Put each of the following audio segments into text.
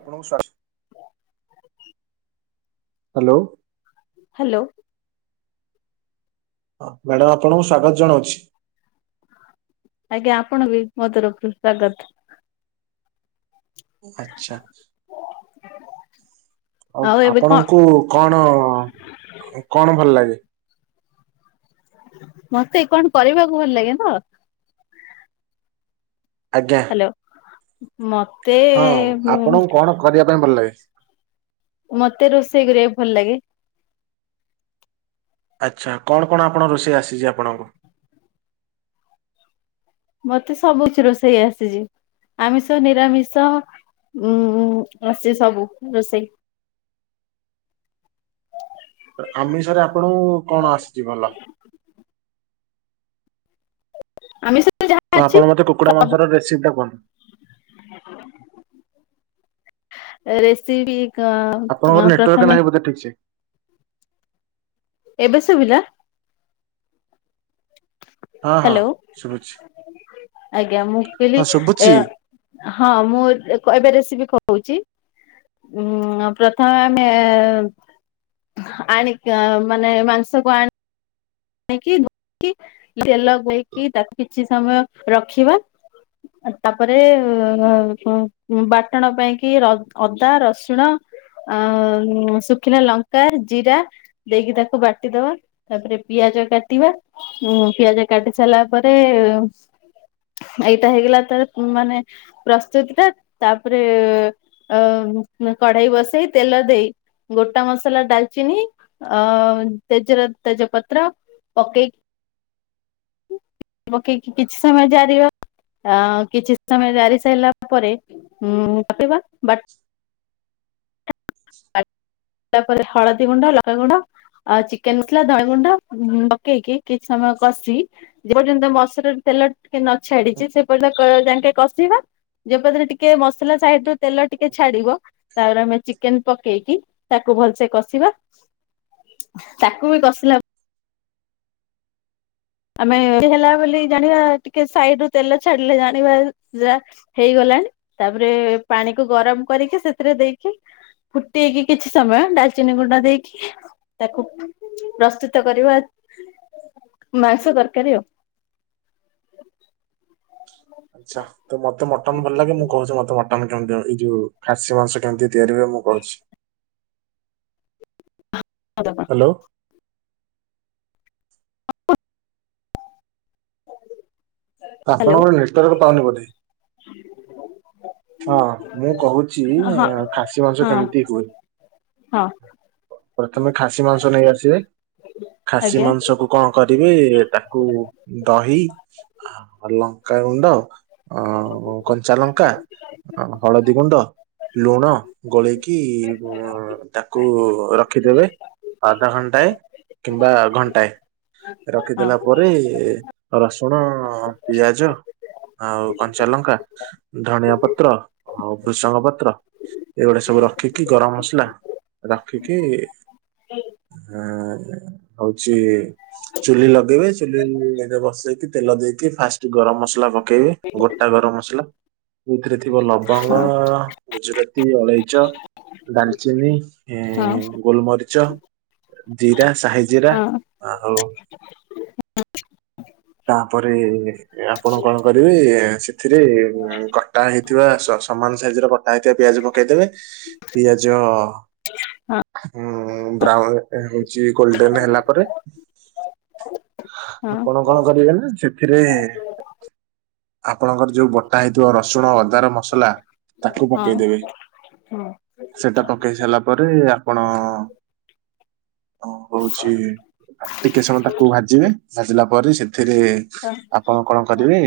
ଆପଣ ସାସ୍ଥ୍ୟ hello hello ହଁ, ମ୍ୟାଡାମ ଆପଣଙ୍କୁ ସ୍ଵାଗତ ଜଣାଉଛି। ଆଜ୍ଞା ଆପଣ ବି ମୋ ତରଫରୁ ସ୍ଵାଗତ। ଆଚ୍ଛା। ଆଉ ଏବେ କଣ ଆପଣଙ୍କୁ କଣ କଣ ଭଲ ଲାଗେ? ମତେ କଣ କରିବାକୁ ଭଲ ଲାଗେ ତ। ଆଜ୍ଞା। [unintelligible] ମ ହଁ ଆପଣଙ୍କୁ କଣ କରିବା ପାଇଁ ଭଲ ଲାଗେ? ମତେ ରୋଷେଇ କରିବାକୁ ଭଲ ଲାଗେ। ଆଚ୍ଛା କଣ କଣ ଆପଣ ରୋଷେଇ ଆସିଚି ଆପଣଙ୍କୁ? ମତେ ସବୁ କିଛି ରୋଷେଇ ଆସିଚି ଆମିଷ ନିରାମିଷ। ଉୁଁ ଆସ୍ଚି ସବୁ ରୋଷେଇ। ଆ ଆମିଷରେ ଆପଣଙ୍କୁ। କଣ ଆସ୍ଚି ଭଲ। ଆମିଷ ଯାହା ତ ଅଛି ଆପଣ ମତେ କୁକୁଡ଼ା ସବୁ ମାଂସର ରେସିପିଟା କୁହନ୍ତୁ? ରେସିପି। କ ଅଁ ପ୍ରଥମେ। ଆ ଠିକ୍ସେ। ଏବେ ଶୁଭିଲା? ହଁ ହଁ ହେଲୋ ଶୁଭୁଛି ଆଜ୍ଞା ମୁଁ ହଁ କହିଲି ଶୁଭୁଛି। ଏଅ ହଁ ମୁଁ ଏ ଏ କ ଏବେ ରେସିପି କହୁଚି। ଉଁ ପ୍ରଥମେ ଆମେ। ଆଣିକି ଅ ମାନେ ମାଂସକୁ ଆ ଣିକି ଧୋଉକି ତେଲ ଦେଇକି ତାକୁ କିଛି ସମୟ ରଖିବା। ତାପରେ ବାଟଣ ପାଇଁ କି ର ଅଦା ରସୁଣ। ଆ ଶୁଖିଲା ଲଙ୍କା ଜିରା ଦେଇକି ତାକୁ ବାଟିଦବା ତାପରେ। ପିଆଜ କାଟିବା ଉଁ ପିଆଜ କାଟି ସାରିଲା ପରେ। ଏଇଟା ହେଇଗଲା ତାର ମାନେ। ପ୍ରସ୍ତୁତି ଟା ତାପରେ ଅ କଢେଇ ବସେଇ ତେଲ ଦେଇ। ଗୋଟା ମସଲା ଡାଲ୍ଚିନି ଅ ତେଜର ତେଜପତ ତ୍ର ପକେଇ ପକେଇକି କିଛି ସମୟ ଜାରିବ। ଆ କିଛି ସମୟ ଜାରି ସାରିଲା ପରେ ଉଁ ବାଟିବା ବା ଟିଲା ପରେ ହଳଦୀ ଗୁଣ୍ଡ ଲଙ୍କା ଗୁଣ୍ଡ। ଆ ଚିକେନ୍ ମସଲା ଧଣିଆ ଗୁଣ୍ଡ ଉଁ ପକେଇକି କିଛି ସମୟ କଷି ଯେପର୍ଯ୍ୟନ୍ତ ମସଲା ତେଲ ଟିକେ ନ ଛାଡିଚି ସେପର୍ଯ୍ୟ କ ଯାଙ୍କେ କଷିବା ଯେପର୍ଯ୍ୟନ୍ତ ଟିକେ ମସ୍ଲା ସାଇଡ୍ ରୁ। ତେଲ ଟିକେ ଛାଡିବ ତାପରେ ଆମେ ଚିକେନ୍ ପକେଇକି। ତାକୁ ଭଲ୍ସେ କଷିବା ତାକୁ ବି କସିଲା। ଆମେ ହେଲା ବୋଲି ଜାଣିବା ଟିକେ ସାଇଡ୍ ରୁ ତେଲ ଛାଡିଲେ ଜାଣିବା ଯା ହେଇଗଲାଣି ତାପରେ ପାଣିକୁ ଗରମ୍ କରିକି ସେଥିରେ ଦେଇକି। ଫୁଟେଇକି କିଛି ସମୟ ଡାଲ୍ଚିନି ଗୁଣ୍ଡ ଦେଇକି ତାକୁ। ପ୍ରସ୍ତୁତ କରିବା। ମାଂସ ତର୍କାରୀ ଆଉ। ଆଚ୍ଛା ତ ମତେ ମଟନ୍ ଭଲ ଲାଗେ ମୁଁ କହୁଚି ମତେ ମ ଟନ୍ କେମିତି ଏଇ ଯୋଉ ଖାସୀ ମାଂସ କେମତି ତିଆରି ହୁଏ ମୁଁ କହୁଛି। ଆଉ କାହାକୁ। ହାଲୋ। ହ୍ୟାଲୋ ଆପଣଙ୍କର ନେଟୱାର୍କ ପାଉନି ବୋଧେ। [unintelligible] ହଁ ମୁଁ କହୁଛି ହଁ ଖାସି ମାଂସ ହଁ କେମିତି ହୁଏ। ହଁ ପ୍ରଥମେ ଖାସି ମାଂସ ନେଇ ଆସିବେ ଖାସି ଆଜ୍ଞା ମାଂସକୁ। କଣ କରିବେ ତାକୁ ଦହି। ଲଙ୍କାଗୁଣ୍ଡ କଞ୍ଚା ଲଙ୍କା। ହଳଦୀ ଗୁଣ୍ଡ। ଲୁଣ ଗୋଳେଇକି ଉ ତାକୁ ରଖିଦେବେ। ଆଧେ ଘଣ୍ଟାଏ କିମ୍ବା ଘଣ୍ଟାଏ। ରଖିଦେଲା ହଁ ପରେ ରସୁଣ ପିଆଜ। ଆଉ କଞ୍ଚା ଲଙ୍କା ଧଣିଆ ପତ୍ର ଆଉ ଭୃଷଙ୍ଗ ପତ୍ର। ଏଗୁଡା ସବୁ ରଖିକି ଗରମ ମସଲା ରଖିକି। ହଁ ହଉଛି। ଚୁଲି ଲଗେଇବେ ଚୁଲିରେ ବସେଇକି ତେଲ ଦେଇକି ଫାଷ୍ଟ ଗରମ ମସଲା କ ପକେଇବେ ଗୋଟା ଗରମ ମସଲା। ସେଥିରେ ଥିବା ଲବଙ୍ଗ ଗୁଜୁରାତି ଅଳେଇଚ। ଡାଲଚିନି ହଁ ଗୋଲମରିଚ। ଜିରା ସାହି ଜିରା ହଁ ଆଉ। ତାପରେ। ଆପଣ କଣ କରିବେ ସେଥିରେ ଉ କଟା ହେଇଥିବା ସମାନ ସାଇଜ ରେ କଟା ହେଇଥିବା ପିଆଜ ପକେଇଦେବେ ପିଆଜ। ହୁଁ ବ୍ରାଉନ ହେଇଛି ଗୋଲଡେନ ହେଲା ପରେ। ହଁ। ଆପଣ କଣ କରିବେନା। ସେଥିରେ ଆପଣଙ୍କର ଯୋଉ ବଟା ହେଇଥିବ ରସୁଣ ଅଦାର ମସଲା। ତାକୁ ହଁ ହଁ ପକେଇଦେବେ ହଁ ସେଟା ପକେଇ ସାରିଲା ପରେ ଆପଣ। ହ ହଉଛି ଟିକେ ସମୟ ତାକୁ ଭାଜିବେ ଭାଜିଲା ପରେ ସେ ଥିରେ। ହଁ ଆପଣ କଣ କରିବେ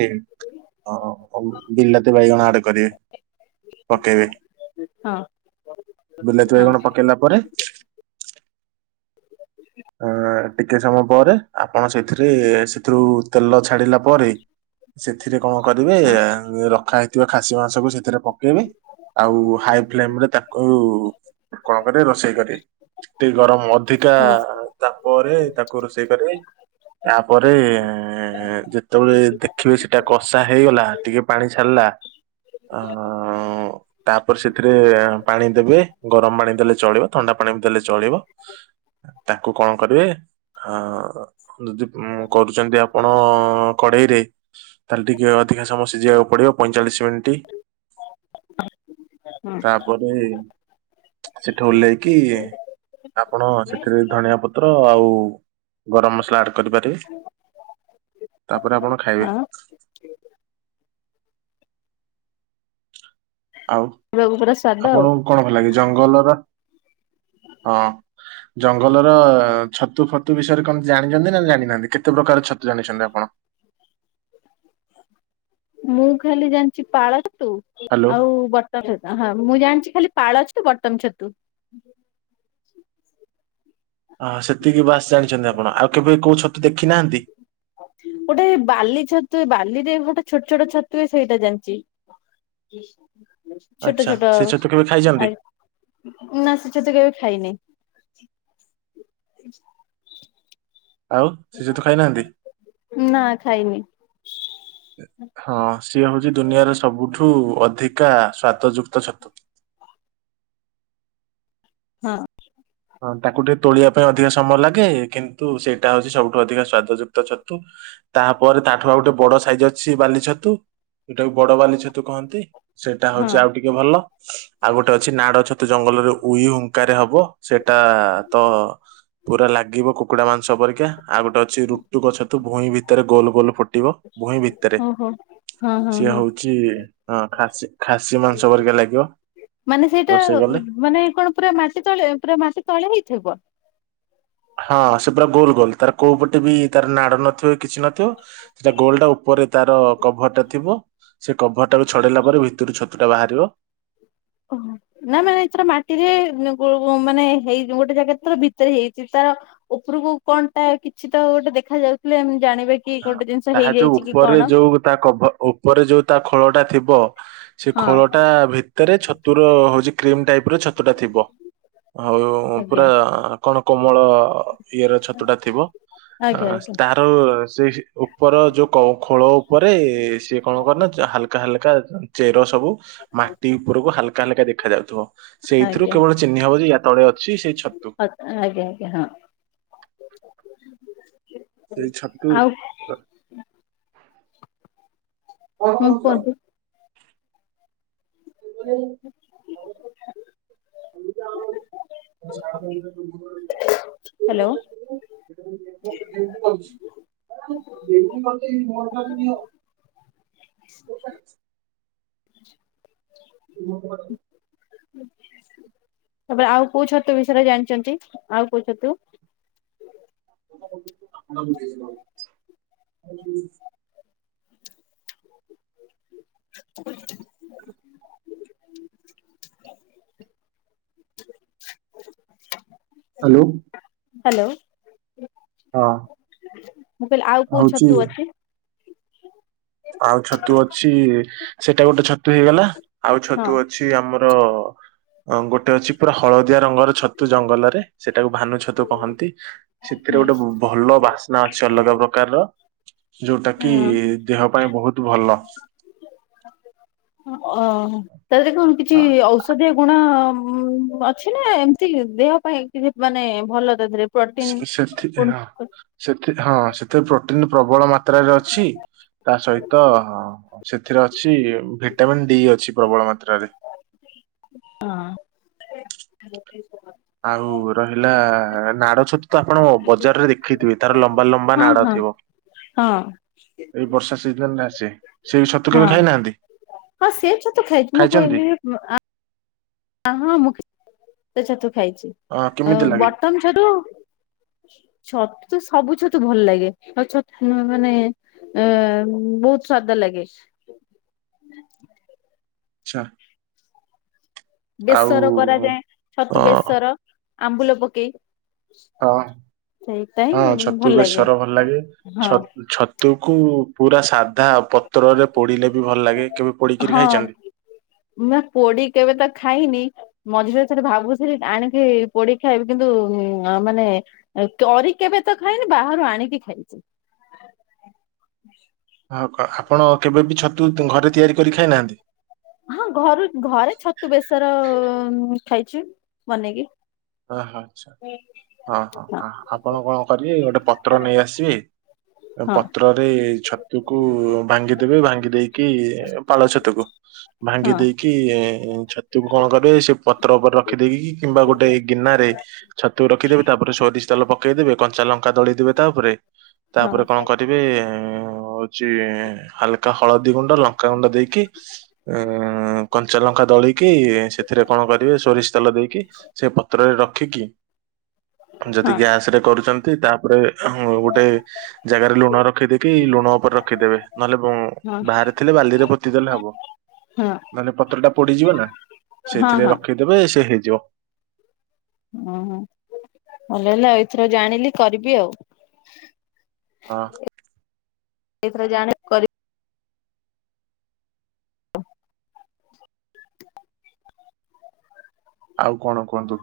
ବିଲାତି ବାଇଗଣ ଆଡ କରିବେ। ପକେଇବେ ବିଲାତି ହଁ ବାଇଗଣ ପକେଇଲା ପରେ। ଅ ଟିକେ ସମୟ ପରେ ଆପଣ ସେଥିରେ ସେଥିରୁ ତେଲ ଛାଡିଲା ପରେ। ସେଥିରେ କଣ କରିବେ ହଁ ରଖାହେଇ ଥିବା ଖାସି ମାଂସକୁ ସେଥିରେ ପକେଇବେ ଆଉ ହାଇ ଫ୍ଲେମ ରେ ତାକୁ। କଣ କରିବେ ରୋଷେଇ କରିବେ ଟିକେ ଗରମ ଅଧିକା ହଁ ତାପରେ ତାକୁ ରୋଷେଇ କରିବେ ତାପରେ ଯେ ତେବେଳେ ଦେଖିବି ସେଟା କଷା ହେଇଗଲା ଟିକେ ପାଣି ଛାଡ଼ିଲା ଅ ତାପରେ ସେଥିରେ ପାଣି ଦେବେ ଗରମ ପାଣି ଦେଲେ ଚଳିବ ଥଣ୍ଡା ପାଣି ବି ଦେଲେ ଚଳିବ। ତାକୁ କଣ କରିବେ ହଁ। ଯଦି ଉଁ କରୁଛନ୍ତି ଆପଣ କଡେଇରେ ତାହେଲେ ଟିକେ ଅଧିକ ସମୟ ସିଝିବାକୁ ପଡିବ ପଇଁଚାଳିଶ ମିନିଟ୍। ତାପରେ। ସେଠୁ ଓହ୍ଲେଇକି ଆପଣ ସେଥିରେ ଧଣିଆ ପତ୍ର ଆଉ। ଗରମ ମସଲା ଆଡ କରିପାରିବେ ତାପରେ ଆପଣ ଖାଇବେ। ହଁ ଆଉ ହଁ ପୁରା ସ୍ଵାଦ ଆଉ। ଆପଣଙ୍କୁ କଣ ଭଲ ଲାଗେ ଜଙ୍ଗଲର ହଁ ଜଙ୍ଗଲର ଛତୁ ଫତୁ ବିଷୟରେ କଣ ଜାଣିଛନ୍ତି ନା ଜାଣିନାହାନ୍ତି କେ କେତେ ପ୍ରକାର ଛତୁ ଜାଣିଛନ୍ତି ଆପଣ? ମୁଁ ଖାଲି ଜାଣିଛି ପାଳ ଛତୁ ହ୍ୟାଲୋ ଆଉ ବ ଟ [unintelligible] ହଁ ମୁଁ ଜାଣିଛି ଖାଲି ପାଳ ଛତୁ ବଟମ୍ ଛତୁ। ଅ, ସେତିକି ବାସ୍ ଜାଣିଛନ୍ତି ଆପଣ, ଆଉ କେବେ କୋଉ ଛତୁ ଦେଖିନାହାନ୍ତି? ଗୋଟେ ବାଲି ଛତୁ ବାଲିରେ ଗୋଟେ ଛୋଟ ଛୋଟ ଛତୁ ହୁଏ ସେଇଟା ଜାଣିଚି। ଛୋଟ ଆଚ୍ଛା ଛୋଟ ସେ ଛତୁ କେବେ ଖାଇଛନ୍ତି? ଆ ନା ସେ ଛତୁ କେବେ ଖାଇନି। ଆଉ ସେ ଛତୁ ଖାଇ ନାହାନ୍ତି? ନା ଖାଇନି। ହଁ ସିଏ ହଉଛି ଦୁନିଆର ସବୁଠୁ ଅଧିକା ସ୍ୱାଦଯୁକ୍ତ ଛତୁ। ହଁ। ହଁ ତାକୁ ଟିକେ ତୋଳିବା ପାଇଁ ଅଧିକା ସମୟ ଲାଗେ। କିନ୍ତୁ ସେଇଟା ହଉଛି ସବୁଠୁ ଅଧିକ ସ୍ଵାଦଯୁକ୍ତ ଛତୁ। ତାପରେ ତାଠୁ ଆଉ ଗୋଟେ ବଡ ସାଇଜ ଅଛି ବାଲି ଛତୁ, ସେଟାକୁ ବଡ ବାଲି ଛତୁ କହନ୍ତି। ସେଇଟା ହଁ ହଉଛି ଆଉ ଟିକେ ଭଲ, ଆଉ ଗୋଟେ ଅଛି ନାଡ ଛତୁ ଜଙ୍ଗଲରେ ଉଇ ହୁଙ୍କାରେ ହବ। ସେଟା ତ ପୁରା ଲାଗିବ କୁକୁଡ଼ା ମାଂସ ପରିକା, ଆଉ ଗୋଟେ ଅଛି ରୁଟୁକ ଛତୁ ଭୁଇଁ ଭିତରେ ଗୋଲ ଗୋଲ ଫୁଟିବ। ଭୂଇଁ ଭିତରେ ଓହୋ ହଁ ହଁ ସିଏ ହଁ ହଉଛି ହଁ ଖାସି ଖାସି ମାଂସ ପରିକା ଲାଗିବ ମାନେ ସେଇଟା ରୋଷେଇ କଲେ। ମାନେ କଣ ପୁରା ମାଟି ତଳେ, ପୁରା ମାଟି ତଳେ ହେଇଥିବ? ହଁ ସେ ପୁରା ଗୋଲ ଗୋଲ ତାର କୋଉ ପଟେ ବି ତାର ନାଡ ନଥିବ କିଛି ନଥିବ, ସେଟା ଗୋଲଟା ଉପରେ ତାର କଭର୍ ଟା ଥିବ। ସେ କଭର୍ ଟାକୁ ଛଡ଼େଇଲା ପରେ ଭିତରୁ ଛତୁଟା ବାହାରିବ। ଓହୋ! ନା ମାନେ ସେଟା ମାଟିରେ ମାନେ କୋଉ ଓ ମାନେ ହେଇ ଯୋଉ ଗୋଟେ ଜାଗାରେ ଧର ଭିତରେ ହେଇଚି, ତାର ଉପରକୁ କଣଟା କିଛି ତ ଗୋଟେ ଦେଖାଯାଉଥିଲେ ଆମେ ଜାଣିବେ? ହଁ ତାହା ଯୋଉ ଉପରେ ଯୋଉ ତା କଭ ଉପରେ ଯୋଉ ତା ଖୋଳ ଟା ଥିବ ସେ ହଁ ଖୋଳଟା ଭିତରେ ଛତୁର ହଉଛି କ୍ରିମ୍ ଟାଇପ୍ ର ଛତୁ ଟା ଥିବ। ହଉ ଆଜ୍ଞା। ପୁରା କଣ କୋମଳ ଇଏର ଛତୁଟା ଥିବ। ଆଜ୍ଞା। ହଁ ଆଜ୍ଞା ତାର ସେହି ଉପର ଯୋଉ କ-ଖୋଳ ଉପରେ ସିଏ କଣ କରନା ଯ- ହାଲକା ହାଲକା ଚେର ସବୁ ମାଟି ଉପରକୁ ହାଲକା ହାଲକା ଦେଖା ଯାଉଥିବ। ସେଇଥିରୁ ଆଜ୍ଞା। କେବଳ ଚିହ୍ନି ହବ ଯେ ୟା ତଳେ ଅଛି ସେଇ ଛତୁ। ଆଜ୍ଞା, ଆଜ୍ଞା, ହଁ। ସେଇ ଛତୁ ଆଉ ହ୍ୟାଲୋ ହଁ ହୁଁ, କୁହନ୍ତୁ। [inaudible] [inaudible] [inaudible] ହ୍ୟାଲୋ। [inaudible] ବୁଦ୍ଧି ଖଟେଇ ମୋ ଠାରୁ ନିଅ। [inaudible] ତାପରେ ଆଉ କୋଉ ଛତୁ ବିଷୟରେ ଜାଣିଚନ୍ତି? ଆଉ କୋଉ ଛତୁ? [unintelligible] [unintelligible] ହ୍ୟାଲୋ। ହ୍ୟାଲୋ। ହଁ। ମୁଁ କହିଲି ଆଉ କୋଉ ଛତୁ ଅଛି? ଆଉ ଛତୁ ଅଛି-ଇ ସେଇଟା ଗୋଟେ ଛତୁ ହେଇଗଲା ଆଉ ହଁ ଛତୁ ଅ ଛି ଆମର ଗୋଟେ ଅଛି ପୁରା ହଳଦିଆ ରଙ୍ଗର ଛତୁ ଜଙ୍ଗଲରେ। ସେଟାକୁ ଭାନୁ ଛତୁ କହନ୍ତି। ସେଥିରେ ଗୋଟେ ବ ଭଲ ବାସ୍ନା ଅଛି ଅଲଗା ପ୍ରକାରର ଯୋଉଟା କି ନାଇ ବହୁତ ଭଲ। ଓ ହଁ [unintelligible] କଣ କିଛି ହଁ, ଔଷ ଔଷଧିୀୟ ଗୁଣ ଅଛି ନା ଏମିତି ଦେହ ପାଇଁ କି ମାନେ ଭଲ ତା ଧରେ? ସେ-ସେ-ସେଥି ହଁ ସେଥି ହଁ ସେଥିରେ ପ୍ରୋଟିନ ପ୍ରବଳ ମାତ ମାତ୍ରାରେ ଅଛି। ତା ସହିତ ସେଥିରେ ଅଛି ଭି ଭିଟାମିନ ଡି ଅଛି ପ୍ରବଳ ମାତ୍ରାରେ। ହଁ। ଆଉ ରହିଲା-ଆ ନାଡ ଛତୁ ତ ଆପଣ ବଜାରରେ ଦେଖିଥିବେ। ତାର ଲମ୍ବା ଲମ୍ବା ନାଡ ହଁ ହଁ ଥିବ। ହଁ ଏଇ ବର୍ଷା ସିଜନରେ ଆସେ। ସେଇ ଛତୁ ହଁ। କେବେ ଖାଇନାହାନ୍ତି ହଁ ସେ ଛତୁ ଖାଇଚି ମୁଁ ଖାଇଛନ୍ତି କହିଲି ଯେ ଆ ହଁ ମୁଁ କ [unintelligible] ଛତୁ ଖାଇଛି। ଅ କେମିତି ଲାଗେ? ବଟନ ଛତୁ ଛତୁ ତ ସବୁ ଛତୁ ଭଲ ଲାଗେ ଆଉ ଛ ମାନେ ଏ-ଉଁ ବହୁତ ସ୍ୱାଦ ଲାଗେ। ଆଚ୍ଛା। ଆଉ ବେସର କରାଯାଏ। ଛତୁ ହଁ। ବେସର ଆମ୍ବୁଲ ପକେଇ। ହଁ। ହଁ ସେଇଥିପାଇଁ ଭଲ ଛତୁ ଲାଗେ ବେସର ଭଲ ଲାଗେ। ହଁ ଛ- ଛ ତୁକୁ ପୁରା ସାଧା ପତ୍ରରେ ପୋଡିଲେ ବି ଭଲ ଲାଗେ। କେବେ ପୋଡିକିରି ହଁ ଖାଇଛନ୍ତି? ନା ପୋଡି କେବେ ତ ଖାଇନି ମଝିରେ ଥରେ ଭାବୁଥିଲି ଆଣିକି ପୋଡିକି ଖାଇବି କିନ୍ତୁ ମାନେ କରି କେବେ ତ ଖାଇନି ବାହାରୁ ଆଣିକି ଖାଇଛି। ଆଉ କ ଆପଣ କେବେ ବିି ଛତୁ ଘରେ ତିଆରି କରିକି ଖାଇନାହାନ୍ତି? ହଁ ଘରୁ ଘରେ ଛତୁ ବେସର-ଅ-ଅ ଖାଇଛି ବନେଇକି। ଓହୋ ଆଛା ହଁ ହଁ ଆପଣ କଣ କରିବେ ଗୋଟେ ପ ତ୍ର ନେଇ ଆସିବି। ହଁ ପତ୍ର ଏ ଛତୁକୁ ଭାଙ୍ଗିଦେବେ ଭାଙ୍ଗି ଦେଇକି ପାଳ ଛତୁକୁ। ଭାଙ୍ଗି ହଁ ଦେଇକି-ଏ ଛତୁକୁ କଣ କରିବ ସେ ପତ୍ର ଉପରେ ରଖିଦେଇକି କିମ୍ବା ଗୋଟେ ଗିନାରେ ଛତୁ ରଖିଦେବେ ତାପରେ ସୋରିଷ ତେଲ ପକେଇଦେବେ କଞ୍ଚା ଲଙ୍କା ଦଳିଦେବେ ତାଉପରେ। ତାପରେ କଣ ହଁ କରିବେ ହଉଛି ହାଲ ତ ହଳଦୀ ଗୁଣ୍ଡ ଲଙ୍କାଗୁଣ୍ଡ ଦେଇକି ଅଂ କଞ୍ଚା ଲଙ୍କା ଦଳିକି ସେଥିରେ କଣ କରିବେ ସୋରିଷ ତେଲ ଦେଇକି ସେ ପ ପତ୍ରରେ ରଖିକି ହଁ ଯଦି ହଁ ଗ୍ୟାସରେ କରୁଛନ୍ତି ତାପରେ ଗୋଟେ ଜାଗାରେ ଲୁଣ ରଖିଦେଇକି ଲୁଣ ଉପରେ ରଖିଦେବେ ନହେଲେ ବୁ ହଁ ବାହାରେ ଥିଲେ ବାଲିରେ ପୋତିଦେଲେ ହବ। ହଁ ମାନେ ପତ୍ର ଟା ପୋଡିଯିବ ନା। ହଁ ସେଇଥିରେ ହଁ ରଖିଦେବେ ସେ ହେଇଯିବ। ଓହୋ। ଭଲ ହେଲା ଆଉ ଏଥର ଜାଣିଲି କରିବି ଆଉ। ହଁ। ଏଇଥର ଜାଣି କର। ଆଉ କଣ କୁହନ୍ତୁ।